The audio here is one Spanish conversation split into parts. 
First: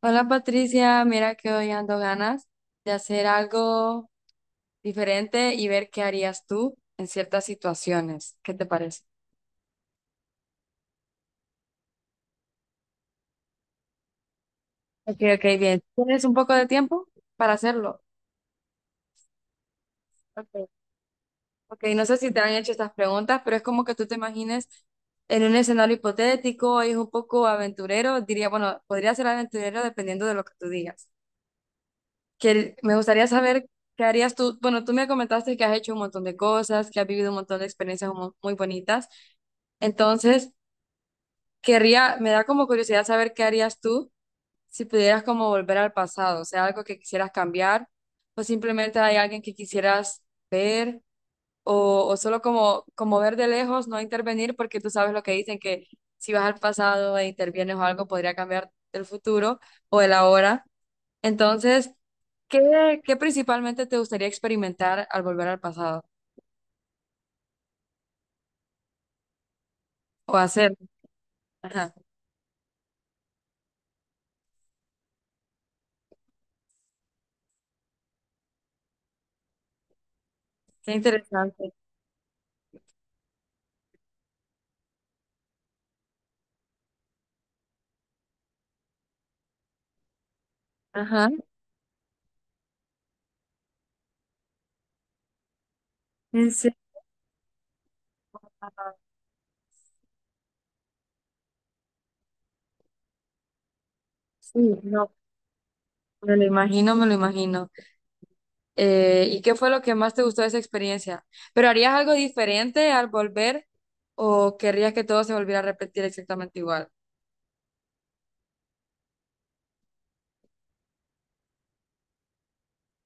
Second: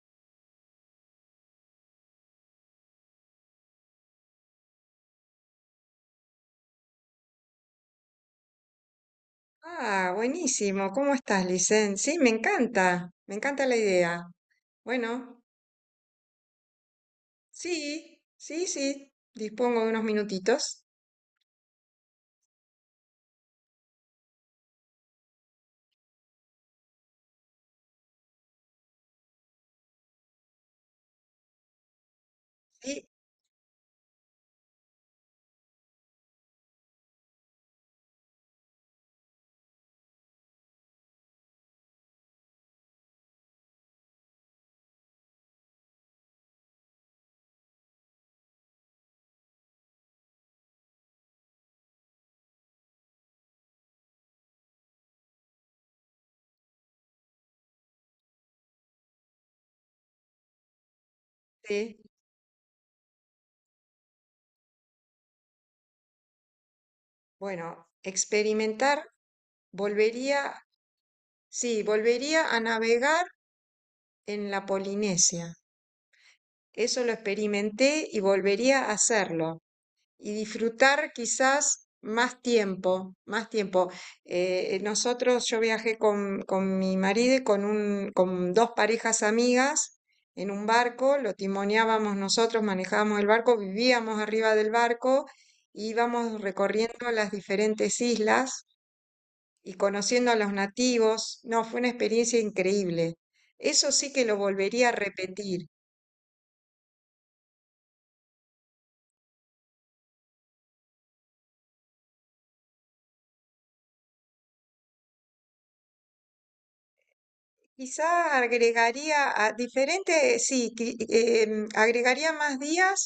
Hola Patricia, mira que hoy ando ganas de hacer algo diferente y ver qué harías tú en ciertas situaciones. ¿Qué te parece? Ah, buenísimo. ¿Cómo estás, Licen? Sí, me encanta la idea. Ok, Bueno, ok, bien. ¿Tienes un poco de tiempo para hacerlo? sí, sí, sí, dispongo de unos Ok. minutitos. Ok, no sé si te han hecho estas preguntas, pero es como que tú te imagines en un escenario hipotético, es un poco aventurero, diría, bueno, podría ser aventurero dependiendo de lo que tú digas. Que me Sí, gustaría saber qué harías tú. Bueno, tú me comentaste que has hecho un montón de cosas, que has vivido un montón de experiencias muy bonitas. Entonces, querría, me da como curiosidad saber qué harías tú si pudieras como volver al pasado, o sea, algo que quisieras cambiar, o simplemente hay alguien que quisieras ver, o solo como, como ver de lejos, no intervenir, porque tú sabes lo que dicen, que si vas al pasado e intervienes o algo, podría cambiar el futuro o el ahora. Entonces, sí. ¿qué principalmente te gustaría experimentar al volver al pasado Bueno, experimentar, o volvería, hacer? sí, Ajá, volvería a navegar en la Polinesia. Eso lo experimenté y volvería a hacerlo. Y qué disfrutar interesante. quizás más tiempo, más tiempo. Yo viajé con mi marido y con, un, con dos parejas amigas en un barco, Ajá. lo timoneábamos nosotros, manejábamos el barco, vivíamos arriba del barco, e íbamos ¿En serio? recorriendo las diferentes islas y conociendo a los nativos. No, fue una experiencia increíble. Eso sí que lo Sí, volvería a no. repetir. Me lo imagino, me lo imagino. ¿Y qué fue lo que más te gustó de esa experiencia? ¿Pero harías algo diferente al volver o querrías que todo se volviera a repetir exactamente igual? Quizá agregaría a diferente, sí, agregaría más días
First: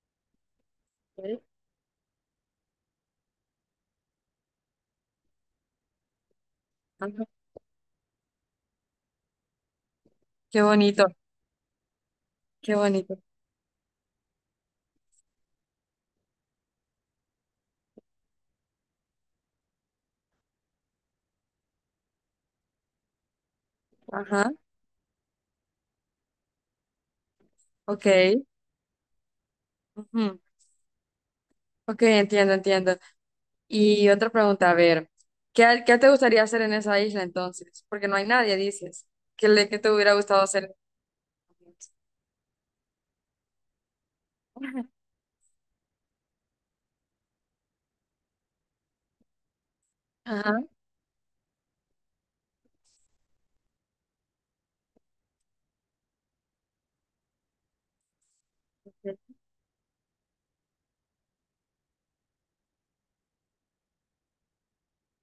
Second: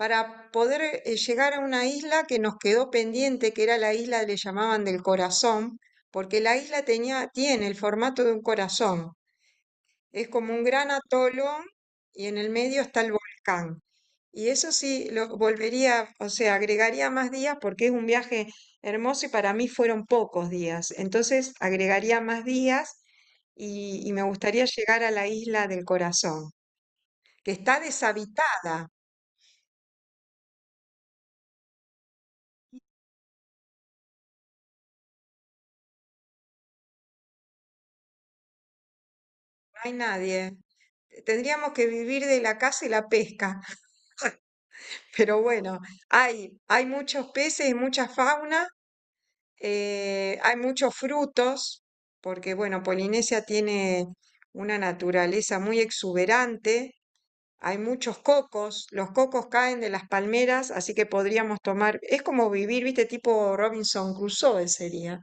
para poder Ok, llegar a una isla que nos quedó pendiente, que era la isla, le llamaban del corazón, porque la isla tenía, ajá. tiene el formato de un corazón. Es como Qué un gran bonito, atolón y en el qué medio está el bonito. volcán. Y eso sí, lo volvería, o sea, agregaría más días porque es un viaje hermoso y para mí fueron pocos días. Entonces, agregaría más días y me Ajá, gustaría llegar a la isla del corazón, que está ok. deshabitada, Ujú. Ok, entiendo, entiendo. Y otra pregunta, a ver, ¿qué te gustaría hacer en esa isla entonces? Porque no hay nadie, dices. ¿Qué, le, qué no te hay hubiera gustado nadie. hacer en esa Tendríamos que isla? vivir de la caza y la pesca, pero bueno, hay muchos peces y mucha fauna. Ajá. Hay muchos frutos, porque bueno, Polinesia tiene una naturaleza muy exuberante, hay muchos cocos, los cocos caen de las palmeras, así que podríamos tomar, es como vivir, viste, tipo Robinson Crusoe sería,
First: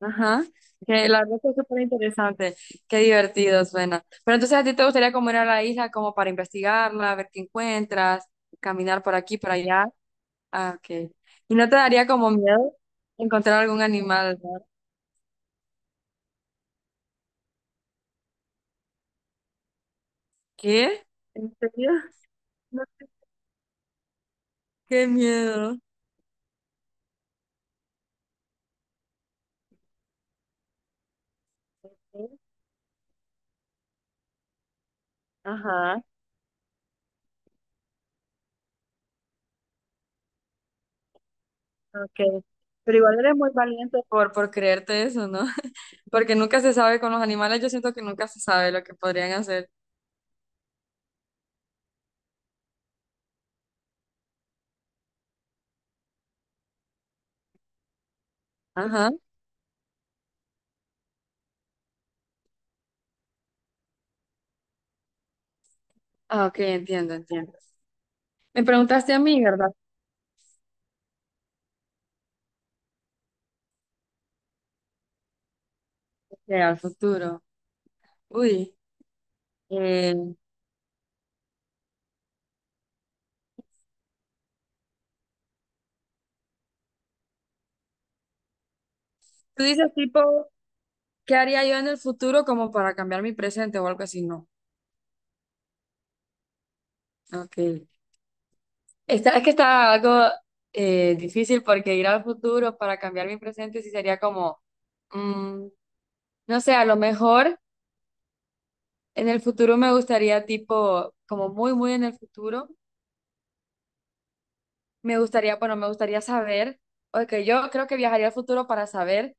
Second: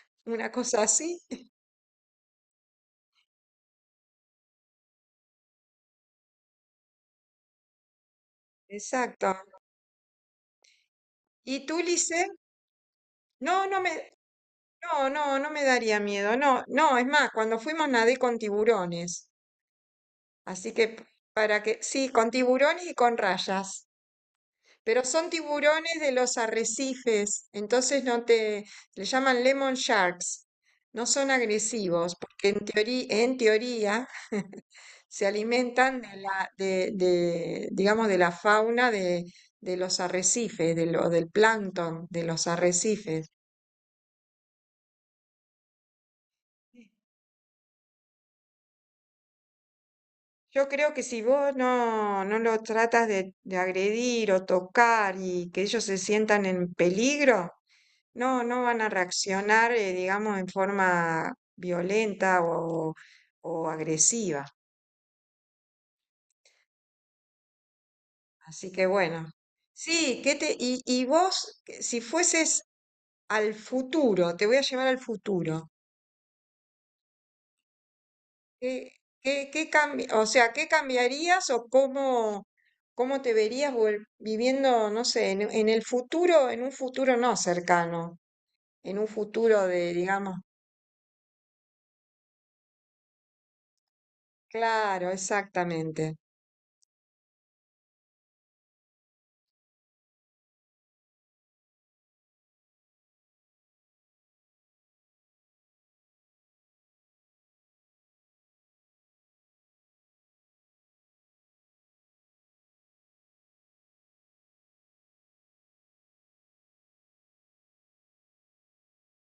Ajá, una cosa que así. la verdad que es súper interesante, qué divertido suena. Pero entonces a ti te gustaría como ir a la isla como para investigarla, ver qué encuentras, caminar por Exacto. aquí, por allá. Ah, ok. ¿Y ¿Y no te tú, daría Lice? como miedo No, encontrar no algún me, animal? ¿No? no, no, no me daría miedo, no, no, es más, cuando fuimos nadé con tiburones, así que ¿Qué? ¿En para que, serio? sí, con No, tiburones y con rayas. Pero qué son miedo. tiburones de los arrecifes, entonces no te, le llaman lemon sharks. No son agresivos, porque en teoría se alimentan Ajá, de la, de, digamos, de la fauna de los arrecifes, del plancton de ok. los Pero igual arrecifes. eres muy valiente por creerte eso, ¿no? Porque nunca se sabe con los animales, yo siento que nunca se sabe lo que podrían hacer. Yo creo que si vos no lo tratas de agredir o tocar y que ellos se sientan en peligro, no, no van a Ajá. reaccionar, digamos, en forma violenta o agresiva. Ah, ok, entiendo, entiendo. Me Así que preguntaste a bueno, mí, ¿verdad? sí, ¿qué te, y vos, que si fueses al futuro, te voy a llevar al futuro, Que al futuro. Uy, ¿qué, ¿qué eh, o sea, ¿qué cambiarías o cómo, cómo te verías viviendo, no sé, en el futuro, en un futuro no cercano, en un tú futuro de, dices digamos, tipo, ¿qué haría yo en el futuro como para cambiar mi presente o algo así? No. claro, exactamente. Ok. Esta, es que está algo difícil porque ir al futuro para cambiar mi presente sí sería como, mm, no sé, a lo mejor en el futuro me gustaría tipo, como muy, muy en el futuro, me gustaría, bueno, me gustaría saber, ok, yo creo que viajaría al futuro para saber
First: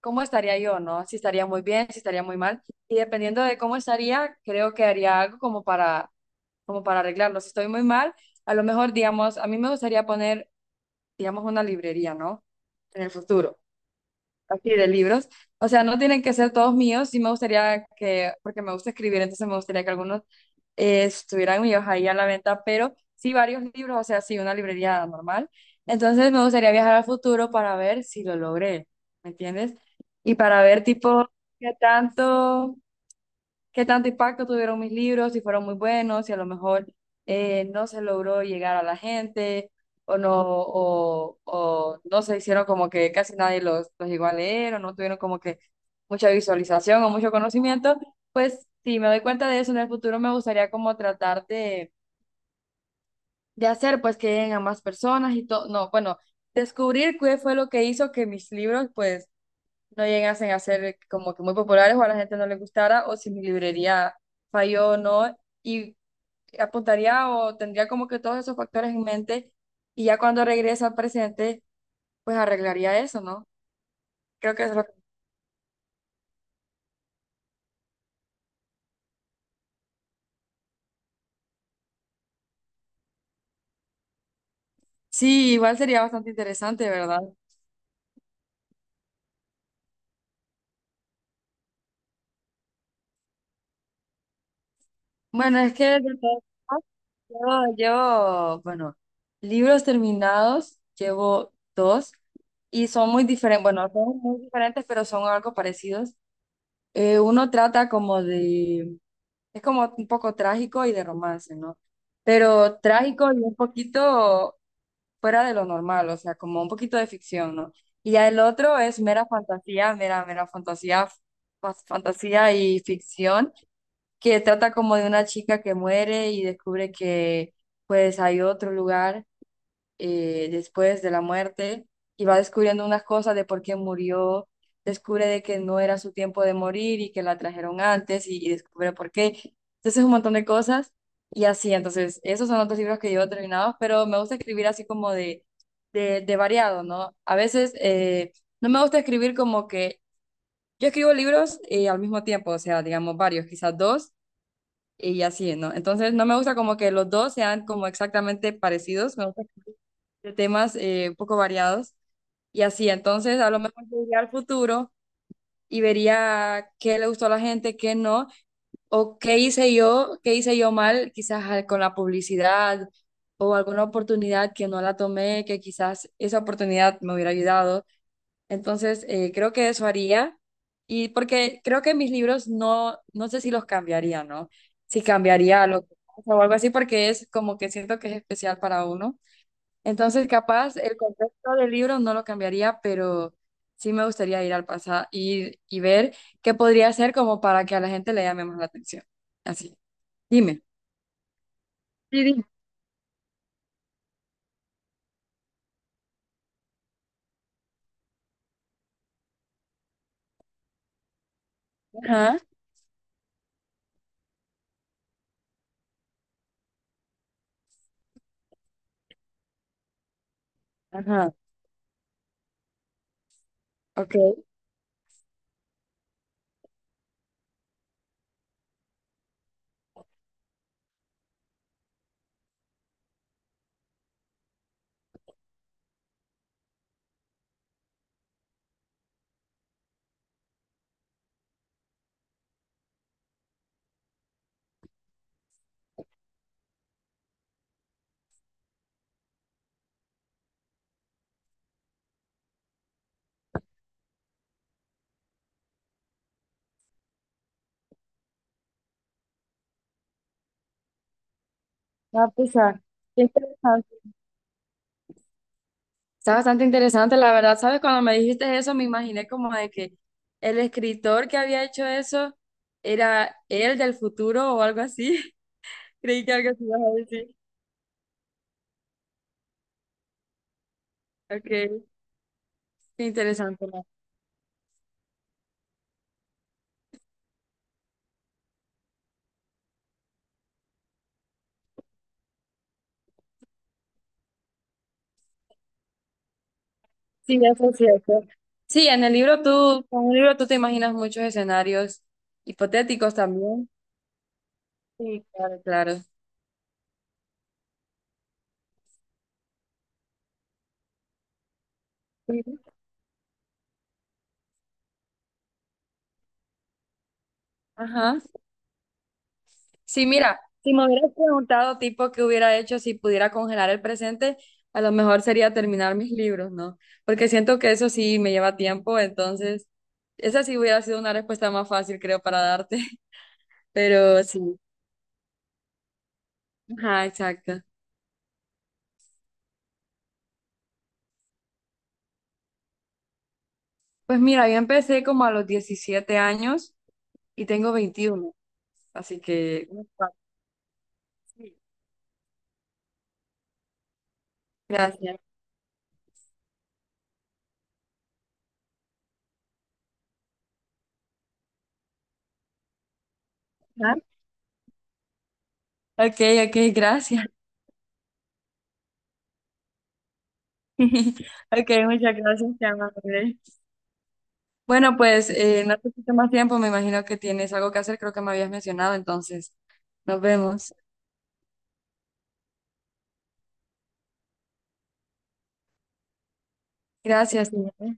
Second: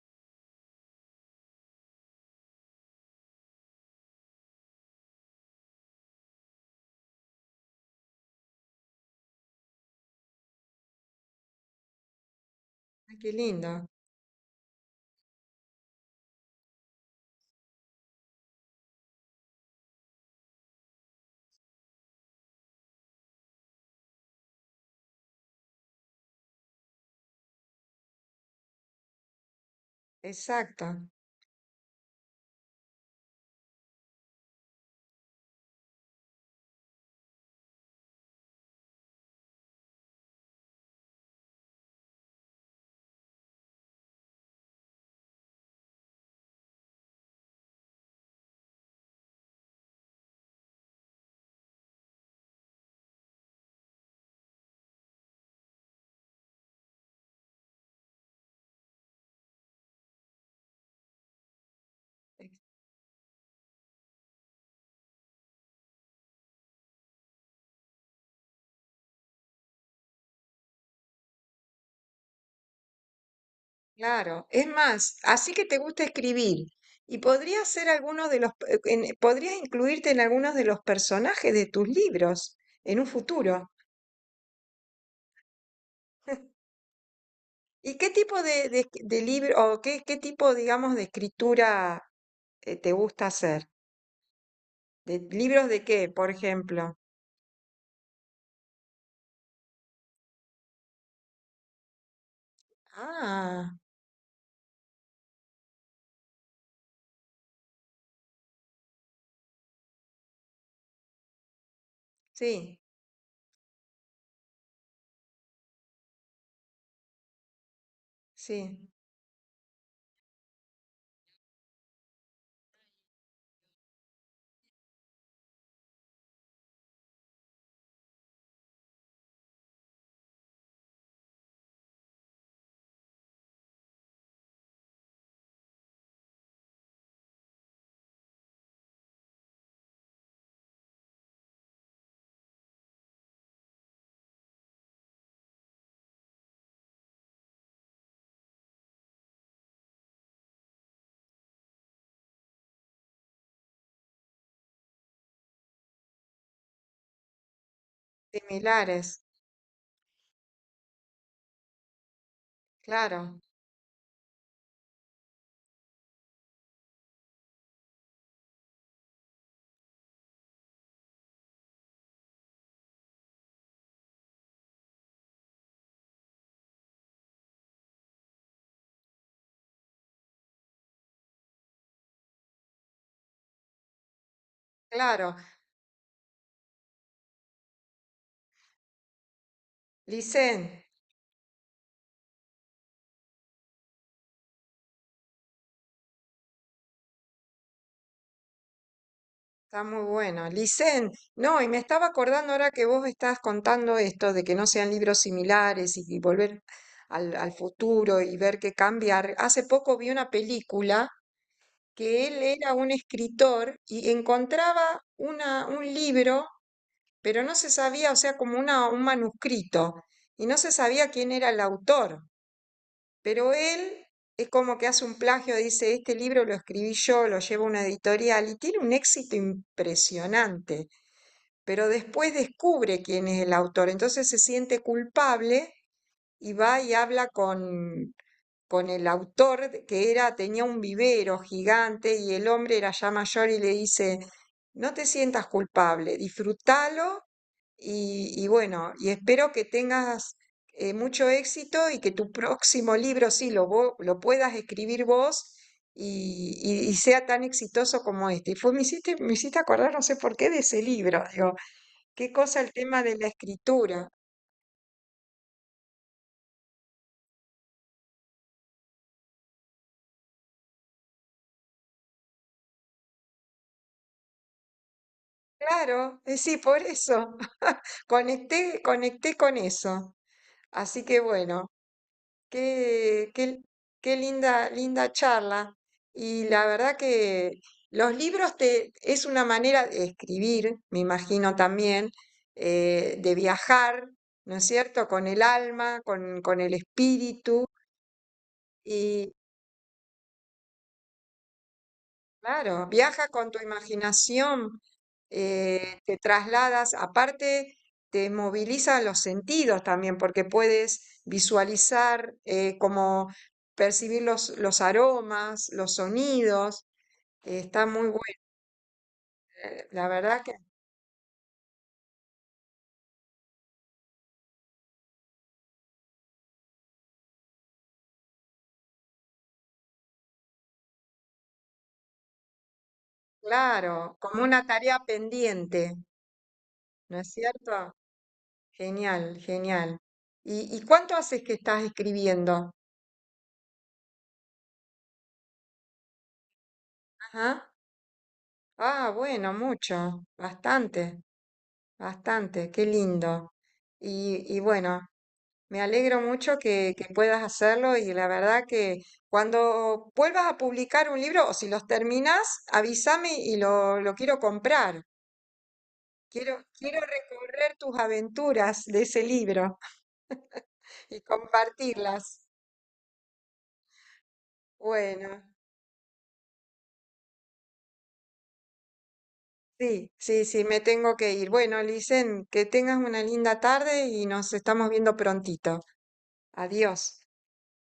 cómo estaría yo, ¿no? Si estaría muy bien, si estaría muy mal. Y dependiendo de cómo estaría, creo que haría algo como para, como para arreglarlo. Si estoy muy mal, a lo mejor, digamos, a mí me gustaría poner, digamos, una librería, ¿no? En el Ay, qué futuro lindo, así de libros. O sea, no tienen que ser todos míos, sí me gustaría que, porque me gusta escribir, entonces me gustaría que algunos estuvieran míos ahí a la venta, pero sí varios libros, o sea, sí una librería normal. Entonces me gustaría viajar al futuro para ver si lo logré, ¿me entiendes? Y para ver exacto. tipo qué tanto qué tanto impacto tuvieron mis libros, si fueron muy buenos, si a lo mejor no se logró llegar a la gente o no se hicieron como que casi nadie los llegó a leer o no tuvieron como que mucha visualización o mucho conocimiento, pues si me doy cuenta de eso en el futuro me gustaría como tratar de hacer pues que lleguen a más personas y todo, no, bueno, descubrir qué fue lo que hizo que mis libros pues no llegasen a ser como que muy populares o a la gente no le gustara o si mi librería falló o no. Y apuntaría o tendría como que todos esos factores en mente y ya cuando regrese al presente, pues arreglaría eso, ¿no? Claro, Creo que es eso es lo que... más, así que te gusta escribir y podrías ser alguno de los, podrías incluirte en algunos de los personajes de tus libros en un futuro. Sí, igual sería bastante interesante, ¿verdad? ¿Y qué tipo de libro o qué, qué tipo, digamos, de escritura te gusta hacer? ¿De Bueno, libros es de que de qué, por todas formas, ejemplo? Bueno, libros terminados, llevo 2 y son muy diferentes, Ah, bueno, son muy diferentes, pero son algo parecidos. Uno trata como de es como un poco trágico y de romance, ¿no? sí, Pero trágico y un poquito fuera de lo normal, o sea, como un poquito de ficción, ¿no? Y ya el sí, otro es mera fantasía, mera, mera fantasía, fantasía y ficción, que trata como de una chica que muere y descubre que pues hay otro lugar después de la muerte y va descubriendo unas cosas de por qué murió, descubre de que no era su tiempo de morir y que la trajeron antes y descubre por qué. Entonces un montón de cosas y así, entonces esos son otros libros que yo he terminado, pero me gusta escribir así como de, de variado, ¿no? A veces no me gusta escribir como que yo escribo libros al mismo tiempo, o sea, digamos varios, quizás dos y así, ¿no? Entonces no me gusta como que los dos sean como exactamente parecidos, similares, me gusta que de temas un poco variados y así, entonces claro, a lo mejor yo iría al futuro y vería qué le gustó a la gente, qué no, o qué hice yo mal, quizás con la publicidad o alguna oportunidad que no la tomé, que quizás esa oportunidad me hubiera ayudado. Entonces, creo que eso haría. Y porque creo que mis libros no, no sé si los cambiaría, ¿no? Si claro. cambiaría lo que pasa o algo así, porque es como que siento que es especial para uno. Entonces, Licen. capaz el contexto del libro no lo cambiaría, pero sí me gustaría ir al pasado y ver qué podría hacer como para que a la gente le llame más la atención. Así. Está muy bueno. Dime. Licen, no, y me estaba acordando ahora que vos estás contando esto de que no sean libros similares y volver al, al futuro y ver qué cambiar. Hace poco vi una película que Ajá, él era un escritor y encontraba una, un libro, pero no se sabía, o sea, como una, un manuscrito, y no se sabía quién ajá. era el autor. Pero él Ok. es como que hace un plagio, dice, este libro lo escribí yo, lo llevo a una editorial y tiene un éxito impresionante, pero después descubre quién es el autor, entonces se siente culpable y va y habla con el autor que era, tenía un vivero gigante y el hombre era ya mayor y le dice, no te sientas culpable, disfrútalo y bueno, y espero que tengas mucho éxito y que tu próximo libro sí lo, lo puedas escribir vos. Y sea tan exitoso como este. Y fue, me hiciste acordar, no sé por qué, de ese libro. Digo, Ah, qué pues, cosa el ah, tema de qué la interesante. escritura. Está bastante interesante, la verdad, ¿sabes? Cuando me dijiste eso, me imaginé como de que el escritor que había hecho eso era él del futuro o algo así. Claro, Creí que algo sí, así por ibas a eso. decir. Conecté con eso. Así que Ok, bueno, qué qué, qué, interesante. ¿No? qué linda charla. Y la verdad que los libros te, es una manera de escribir, me imagino también, de viajar, ¿no es cierto? Con el alma, con el Sí, espíritu. eso es cierto. Sí, en el libro tú, con un libro tú te imaginas muchos escenarios Claro, hipotéticos viajas con tu también. imaginación, Sí, claro, claro. te trasladas, aparte te moviliza los sentidos también, porque puedes visualizar, Sí. Como percibir los aromas, los sonidos, está muy Ajá. bueno, Sí, la mira, verdad que, si me hubieras preguntado tipo qué hubiera hecho si pudiera congelar el presente, a lo mejor sería terminar mis libros, ¿no? Porque siento que eso sí me lleva tiempo, entonces esa sí hubiera sido una respuesta más fácil, creo, para darte, claro, pero como sí. una tarea pendiente, Ajá, ¿no es exacto. cierto? Genial, genial. Y cuánto haces que estás escribiendo? Pues mira, yo empecé como a los 17 años y Ajá. tengo 21, Ah, así bueno, que... unos cuatro. mucho, bastante. Sí. Bastante, qué lindo. Y bueno, Gracias. me alegro mucho que puedas hacerlo y la verdad que cuando vuelvas a publicar un libro o si los terminas, avísame y Ajá. Lo quiero comprar. Ok, ok, Quiero gracias. recorrer tus aventuras de ese libro y Ok, muchas compartirlas. gracias, te amo, bueno, pues Bueno, no te quito más tiempo, me imagino que tienes algo que hacer, creo que me habías mencionado, entonces sí, nos sí, sí, vemos. me tengo que ir. Bueno, Licen, que tengas una linda tarde y nos estamos viendo prontito. Adiós. Gracias, señora.